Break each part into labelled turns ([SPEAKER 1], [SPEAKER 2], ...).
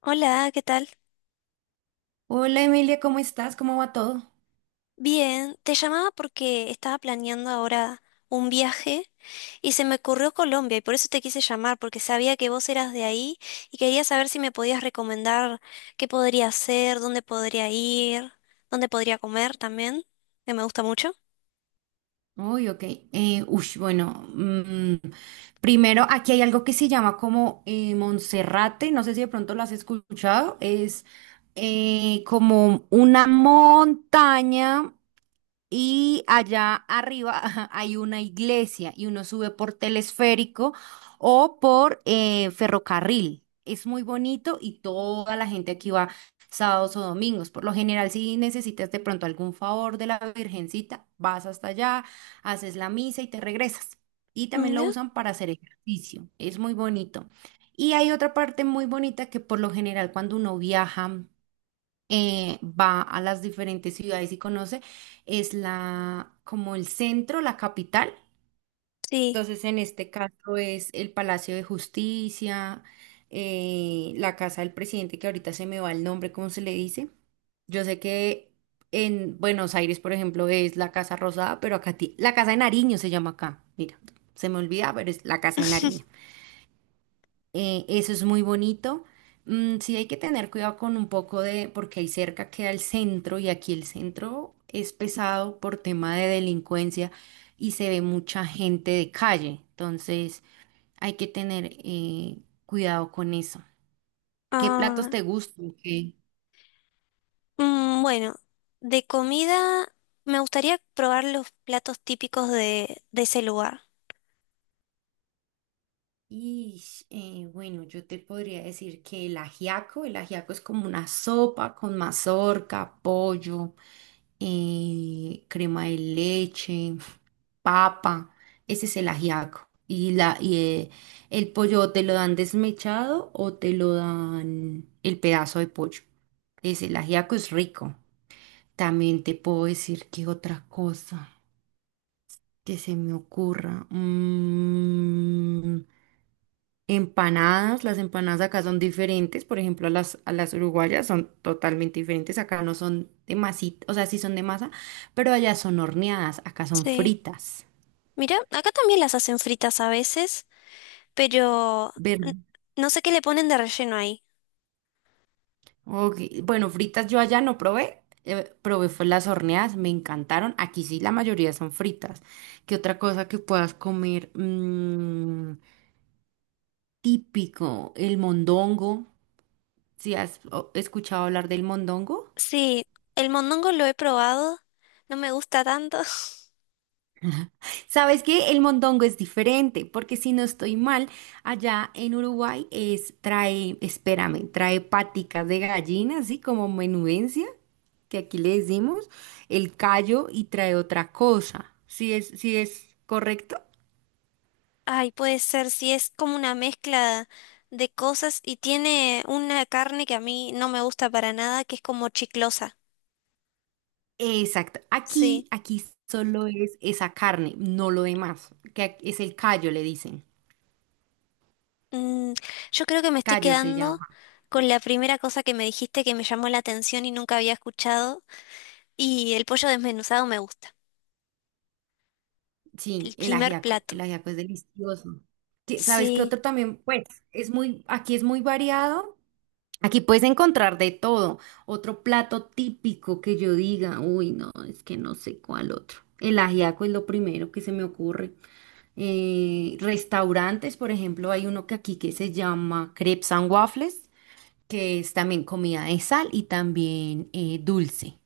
[SPEAKER 1] Hola, ¿qué tal?
[SPEAKER 2] Hola Emilia, ¿cómo estás? ¿Cómo va todo?
[SPEAKER 1] Bien, te llamaba porque estaba planeando ahora un viaje y se me ocurrió Colombia y por eso te quise llamar, porque sabía que vos eras de ahí y quería saber si me podías recomendar qué podría hacer, dónde podría ir, dónde podría comer también, que me gusta mucho.
[SPEAKER 2] Uy, ok. Bueno, primero aquí hay algo que se llama como Monserrate, no sé si de pronto lo has escuchado, es como una montaña. Y allá arriba ajá, hay una iglesia y uno sube por telesférico o por ferrocarril. Es muy bonito y toda la gente aquí va sábados o domingos. Por lo general, si necesitas de pronto algún favor de la Virgencita, vas hasta allá, haces la misa y te regresas. Y también lo
[SPEAKER 1] Mira,
[SPEAKER 2] usan para hacer ejercicio. Es muy bonito. Y hay otra parte muy bonita que por lo general cuando uno viaja va a las diferentes ciudades y conoce, es la, como el centro, la capital.
[SPEAKER 1] sí.
[SPEAKER 2] Entonces, en este caso es el Palacio de Justicia, la casa del presidente, que ahorita se me va el nombre, ¿cómo se le dice? Yo sé que en Buenos Aires, por ejemplo, es la Casa Rosada, pero acá la Casa de Nariño se llama acá. Mira, se me olvida, pero es la Casa de Nariño. Eso es muy bonito. Mm, sí hay que tener cuidado con un poco de, porque ahí cerca queda el centro y aquí el centro es pesado por tema de delincuencia y se ve mucha gente de calle. Entonces hay que tener cuidado con eso. ¿Qué platos
[SPEAKER 1] Ah,
[SPEAKER 2] te gustan? ¿Qué?
[SPEAKER 1] bueno, de comida me gustaría probar los platos típicos de ese lugar.
[SPEAKER 2] Y bueno, yo te podría decir que el ajiaco es como una sopa con mazorca, pollo, crema de leche, papa. Ese es el ajiaco. Y, la, y el pollo o te lo dan desmechado o te lo dan el pedazo de pollo. Es el ajiaco es rico. También te puedo decir que otra cosa que se me ocurra. Mm, empanadas, las empanadas acá son diferentes, por ejemplo, a las uruguayas son totalmente diferentes, acá no son de masita, o sea, sí son de masa, pero allá son horneadas, acá son
[SPEAKER 1] Sí.
[SPEAKER 2] fritas.
[SPEAKER 1] Mira, acá también las hacen fritas a veces, pero
[SPEAKER 2] Ver,
[SPEAKER 1] n- no sé qué le ponen de relleno ahí.
[SPEAKER 2] ok, bueno, fritas yo allá no probé, probé fue las horneadas, me encantaron, aquí sí la mayoría son fritas. ¿Qué otra cosa que puedas comer? Mm, típico, el mondongo, ¿si has escuchado hablar del mondongo?
[SPEAKER 1] Sí, el mondongo lo he probado, no me gusta tanto.
[SPEAKER 2] Sabes que el mondongo es diferente, porque si no estoy mal, allá en Uruguay es, trae, espérame, trae paticas de gallina, así como menudencia, que aquí le decimos, el callo y trae otra cosa. Sí es correcto?
[SPEAKER 1] Ay, puede ser, si es como una mezcla de cosas y tiene una carne que a mí no me gusta para nada, que es como chiclosa.
[SPEAKER 2] Exacto. Aquí,
[SPEAKER 1] Sí.
[SPEAKER 2] aquí solo es esa carne, no lo demás, que es el callo, le dicen.
[SPEAKER 1] Mm, yo creo que me estoy
[SPEAKER 2] Callo se
[SPEAKER 1] quedando
[SPEAKER 2] llama.
[SPEAKER 1] con la primera cosa que me dijiste que me llamó la atención y nunca había escuchado. Y el pollo desmenuzado me gusta.
[SPEAKER 2] Sí,
[SPEAKER 1] El
[SPEAKER 2] el
[SPEAKER 1] primer
[SPEAKER 2] ajiaco. El
[SPEAKER 1] plato.
[SPEAKER 2] ajiaco es delicioso. ¿Sabes qué
[SPEAKER 1] Sí.
[SPEAKER 2] otro también? Pues es muy, aquí es muy variado. Aquí puedes encontrar de todo. Otro plato típico que yo diga, uy, no, es que no sé cuál otro. El ajiaco es lo primero que se me ocurre. Restaurantes, por ejemplo, hay uno que aquí que se llama Crepes and Waffles, que es también comida de sal y también dulce.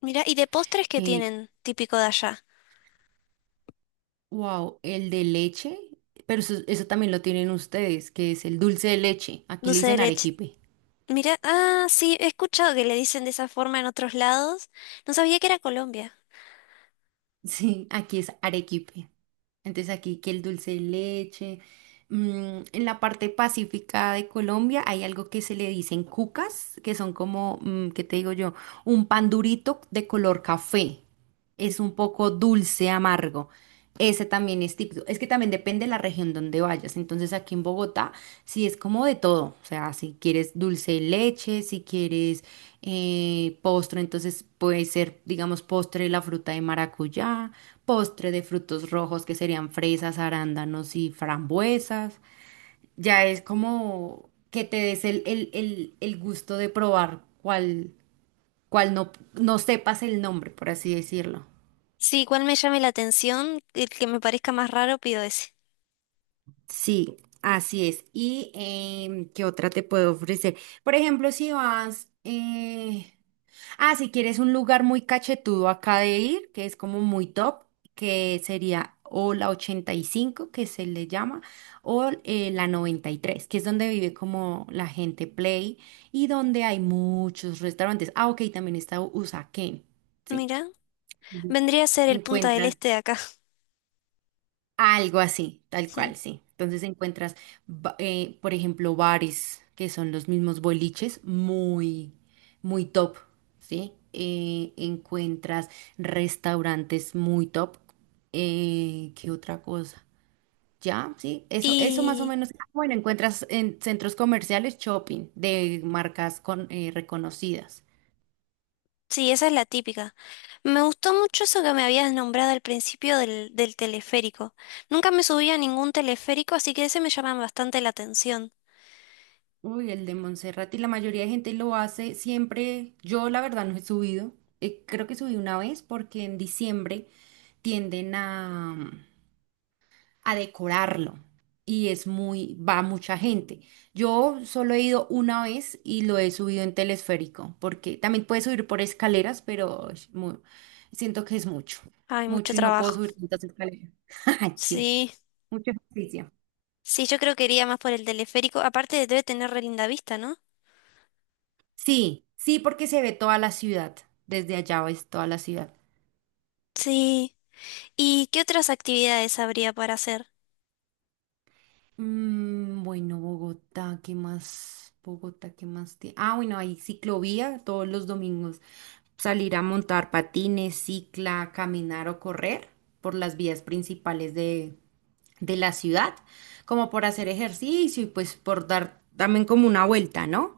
[SPEAKER 1] Mira, ¿y de postres qué
[SPEAKER 2] Eh,
[SPEAKER 1] tienen típico de allá?
[SPEAKER 2] wow, el de leche, pero eso también lo tienen ustedes, que es el dulce de leche. Aquí le
[SPEAKER 1] Dulce de
[SPEAKER 2] dicen
[SPEAKER 1] leche.
[SPEAKER 2] arequipe.
[SPEAKER 1] Mira, ah, sí, he escuchado que le dicen de esa forma en otros lados. No sabía que era Colombia.
[SPEAKER 2] Sí, aquí es arequipe. Entonces aquí que el dulce de leche. Mm, en la parte pacífica de Colombia hay algo que se le dicen cucas, que son como, mm, ¿qué te digo yo? Un pan durito de color café. Es un poco dulce, amargo. Ese también es típico. Es que también depende de la región donde vayas. Entonces aquí en Bogotá sí es como de todo. O sea, si quieres dulce de leche, si quieres postre, entonces puede ser, digamos, postre de la fruta de maracuyá, postre de frutos rojos que serían fresas, arándanos y frambuesas. Ya es como que te des el gusto de probar cuál, cuál no, no sepas el nombre, por así decirlo.
[SPEAKER 1] Sí, cuál me llame la atención, el que me parezca más raro, pido ese.
[SPEAKER 2] Sí, así es. ¿Y qué otra te puedo ofrecer? Por ejemplo, si vas, si quieres un lugar muy cachetudo acá de ir, que es como muy top, que sería o la 85, que se le llama, o la 93, que es donde vive como la gente play y donde hay muchos restaurantes. Ah, ok, también está Usaquén, ¿sí?
[SPEAKER 1] Mira,
[SPEAKER 2] Ujú.
[SPEAKER 1] vendría a ser el Punta del
[SPEAKER 2] Encuentras
[SPEAKER 1] Este de acá.
[SPEAKER 2] algo así, tal cual, sí. Entonces encuentras, por ejemplo, bares que son los mismos boliches, muy, muy top, ¿sí? Encuentras restaurantes muy top. ¿Qué otra cosa? Ya, sí, eso más o
[SPEAKER 1] Y
[SPEAKER 2] menos. Ah, bueno, encuentras en centros comerciales shopping de marcas con, reconocidas.
[SPEAKER 1] sí, esa es la típica. Me gustó mucho eso que me habías nombrado al principio del teleférico. Nunca me subí a ningún teleférico, así que ese me llama bastante la atención.
[SPEAKER 2] Uy, el de Montserrat y la mayoría de gente lo hace siempre. Yo la verdad no he subido. Creo que subí una vez porque en diciembre tienden a decorarlo y es muy, va mucha gente. Yo solo he ido una vez y lo he subido en telesférico porque también puedes subir por escaleras, pero es siento que es mucho,
[SPEAKER 1] Hay mucho
[SPEAKER 2] mucho y no puedo
[SPEAKER 1] trabajo.
[SPEAKER 2] subir tantas escaleras. Sí,
[SPEAKER 1] Sí,
[SPEAKER 2] mucho ejercicio.
[SPEAKER 1] sí, yo creo que iría más por el teleférico. Aparte debe tener re linda vista, ¿no?
[SPEAKER 2] Sí, sí, porque se ve toda la ciudad. Desde allá ves toda la ciudad.
[SPEAKER 1] Sí. ¿Y qué otras actividades habría para hacer?
[SPEAKER 2] Mm, bueno, Bogotá, ¿qué más? Bogotá, ¿qué más? Ah, bueno, hay ciclovía todos los domingos. Salir a montar patines, cicla, caminar o correr por las vías principales de la ciudad, como por hacer ejercicio y pues por dar también como una vuelta, ¿no?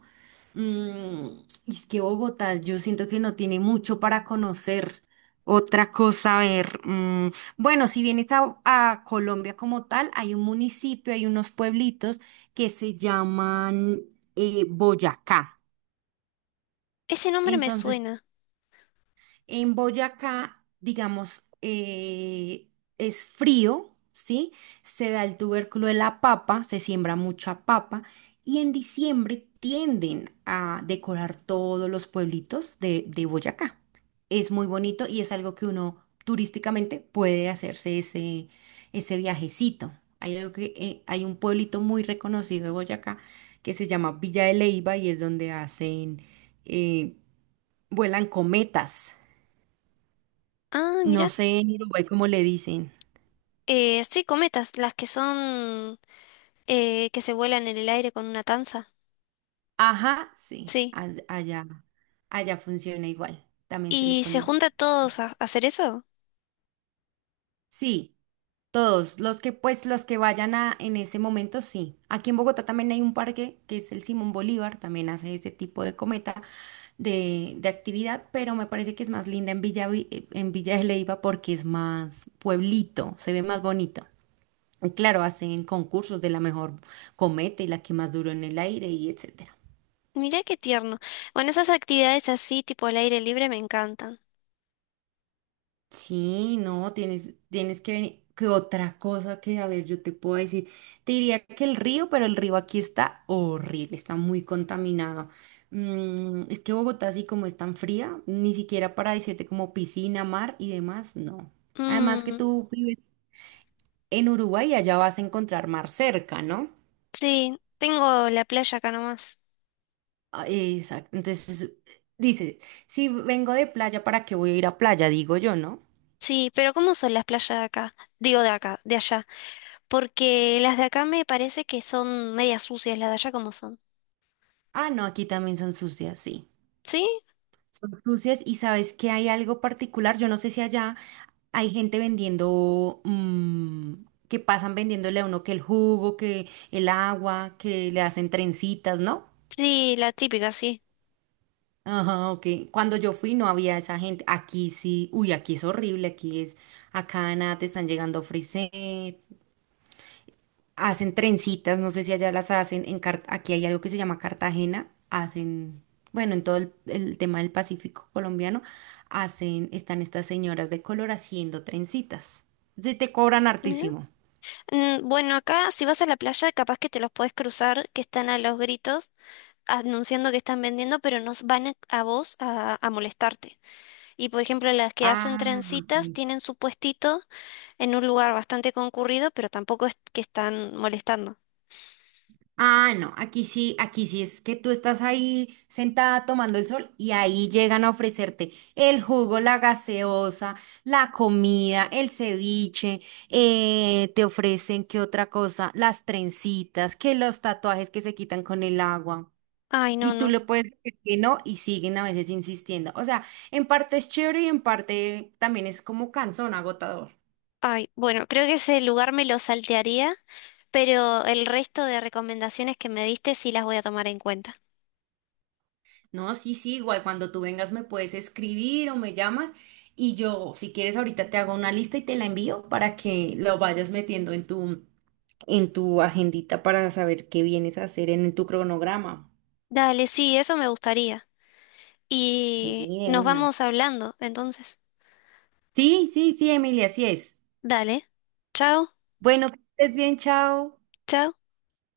[SPEAKER 2] Mm, y es que Bogotá, yo siento que no tiene mucho para conocer. Otra cosa, a ver, mm, bueno, si vienes a Colombia como tal, hay un municipio, hay unos pueblitos que se llaman Boyacá.
[SPEAKER 1] Ese nombre me
[SPEAKER 2] Entonces
[SPEAKER 1] suena.
[SPEAKER 2] en Boyacá, digamos, es frío, ¿sí? Se da el tubérculo de la papa, se siembra mucha papa y en diciembre tienden a decorar todos los pueblitos de Boyacá. Es muy bonito y es algo que uno turísticamente puede hacerse ese, ese viajecito. Hay algo que, hay un pueblito muy reconocido de Boyacá que se llama Villa de Leyva y es donde hacen, eh, vuelan cometas.
[SPEAKER 1] Ah,
[SPEAKER 2] No
[SPEAKER 1] mira.
[SPEAKER 2] sé en Uruguay cómo le dicen.
[SPEAKER 1] Sí, cometas, las que son que se vuelan en el aire con una tanza.
[SPEAKER 2] Ajá, sí,
[SPEAKER 1] Sí.
[SPEAKER 2] allá, allá funciona igual. También se le
[SPEAKER 1] ¿Y se
[SPEAKER 2] pone.
[SPEAKER 1] junta todos a hacer eso?
[SPEAKER 2] Sí, todos, los que pues los que vayan a en ese momento, sí. Aquí en Bogotá también hay un parque que es el Simón Bolívar, también hace ese tipo de cometa de actividad, pero me parece que es más linda en Villa, en Villa de Leyva porque es más pueblito, se ve más bonito. Y claro, hacen concursos de la mejor cometa y la que más duró en el aire y etc.
[SPEAKER 1] Mirá qué tierno. Bueno, esas actividades así, tipo al aire libre, me encantan.
[SPEAKER 2] Sí, no, tienes, tienes que venir. Que otra cosa que, a ver, yo te puedo decir, te diría que el río, pero el río aquí está horrible, está muy contaminado. Mm, es que Bogotá, así como es tan fría, ni siquiera para decirte como piscina, mar y demás, no. Además que
[SPEAKER 1] Mm,
[SPEAKER 2] tú vives en Uruguay y allá vas a encontrar mar cerca, ¿no?
[SPEAKER 1] sí, tengo la playa acá nomás.
[SPEAKER 2] Ah, exacto. Entonces, dices, si vengo de playa, ¿para qué voy a ir a playa? Digo yo, ¿no?
[SPEAKER 1] Sí, pero ¿cómo son las playas de acá? Digo de acá, de allá. Porque las de acá me parece que son medias sucias, las de allá como son.
[SPEAKER 2] Ah, no, aquí también son sucias, sí.
[SPEAKER 1] ¿Sí?
[SPEAKER 2] Son cruces y sabes que hay algo particular, yo no sé si allá hay gente vendiendo, mm, que pasan vendiéndole a uno que el jugo, que el agua, que le hacen trencitas, ¿no?
[SPEAKER 1] Sí, la típica, sí.
[SPEAKER 2] Ajá, ok. Cuando yo fui no había esa gente. Aquí sí, uy, aquí es horrible, aquí es, acá nada, te están llegando frisés, hacen trencitas, no sé si allá las hacen, en aquí hay algo que se llama Cartagena, hacen, bueno, en todo el tema del Pacífico colombiano, hacen, están estas señoras de color haciendo trencitas. Sí te cobran
[SPEAKER 1] Mira.
[SPEAKER 2] hartísimo.
[SPEAKER 1] Mm, bueno, acá si vas a la playa, capaz que te los podés cruzar, que están a los gritos anunciando que están vendiendo, pero nos van a molestarte. Y por ejemplo, las que hacen
[SPEAKER 2] Ah, ok.
[SPEAKER 1] trencitas tienen su puestito en un lugar bastante concurrido, pero tampoco es que están molestando.
[SPEAKER 2] Ah, no, aquí sí es que tú estás ahí sentada tomando el sol y ahí llegan a ofrecerte el jugo, la gaseosa, la comida, el ceviche, te ofrecen qué otra cosa, las trencitas, que los tatuajes que se quitan con el agua.
[SPEAKER 1] Ay, no,
[SPEAKER 2] Y tú
[SPEAKER 1] no.
[SPEAKER 2] le puedes decir que no y siguen a veces insistiendo. O sea, en parte es chévere y en parte también es como cansón, agotador.
[SPEAKER 1] Ay, bueno, creo que ese lugar me lo saltearía, pero el resto de recomendaciones que me diste sí las voy a tomar en cuenta.
[SPEAKER 2] No, sí, sí, igual cuando tú vengas me puedes escribir o me llamas y yo, si quieres, ahorita te hago una lista y te la envío para que lo vayas metiendo en tu agendita para saber qué vienes a hacer en tu cronograma.
[SPEAKER 1] Dale, sí, eso me gustaría.
[SPEAKER 2] Sí,
[SPEAKER 1] Y
[SPEAKER 2] de
[SPEAKER 1] nos
[SPEAKER 2] una.
[SPEAKER 1] vamos hablando, entonces.
[SPEAKER 2] Sí, sí, sí, Emilia, así es.
[SPEAKER 1] Dale. Chao,
[SPEAKER 2] Bueno, que estés bien, chao.
[SPEAKER 1] chao.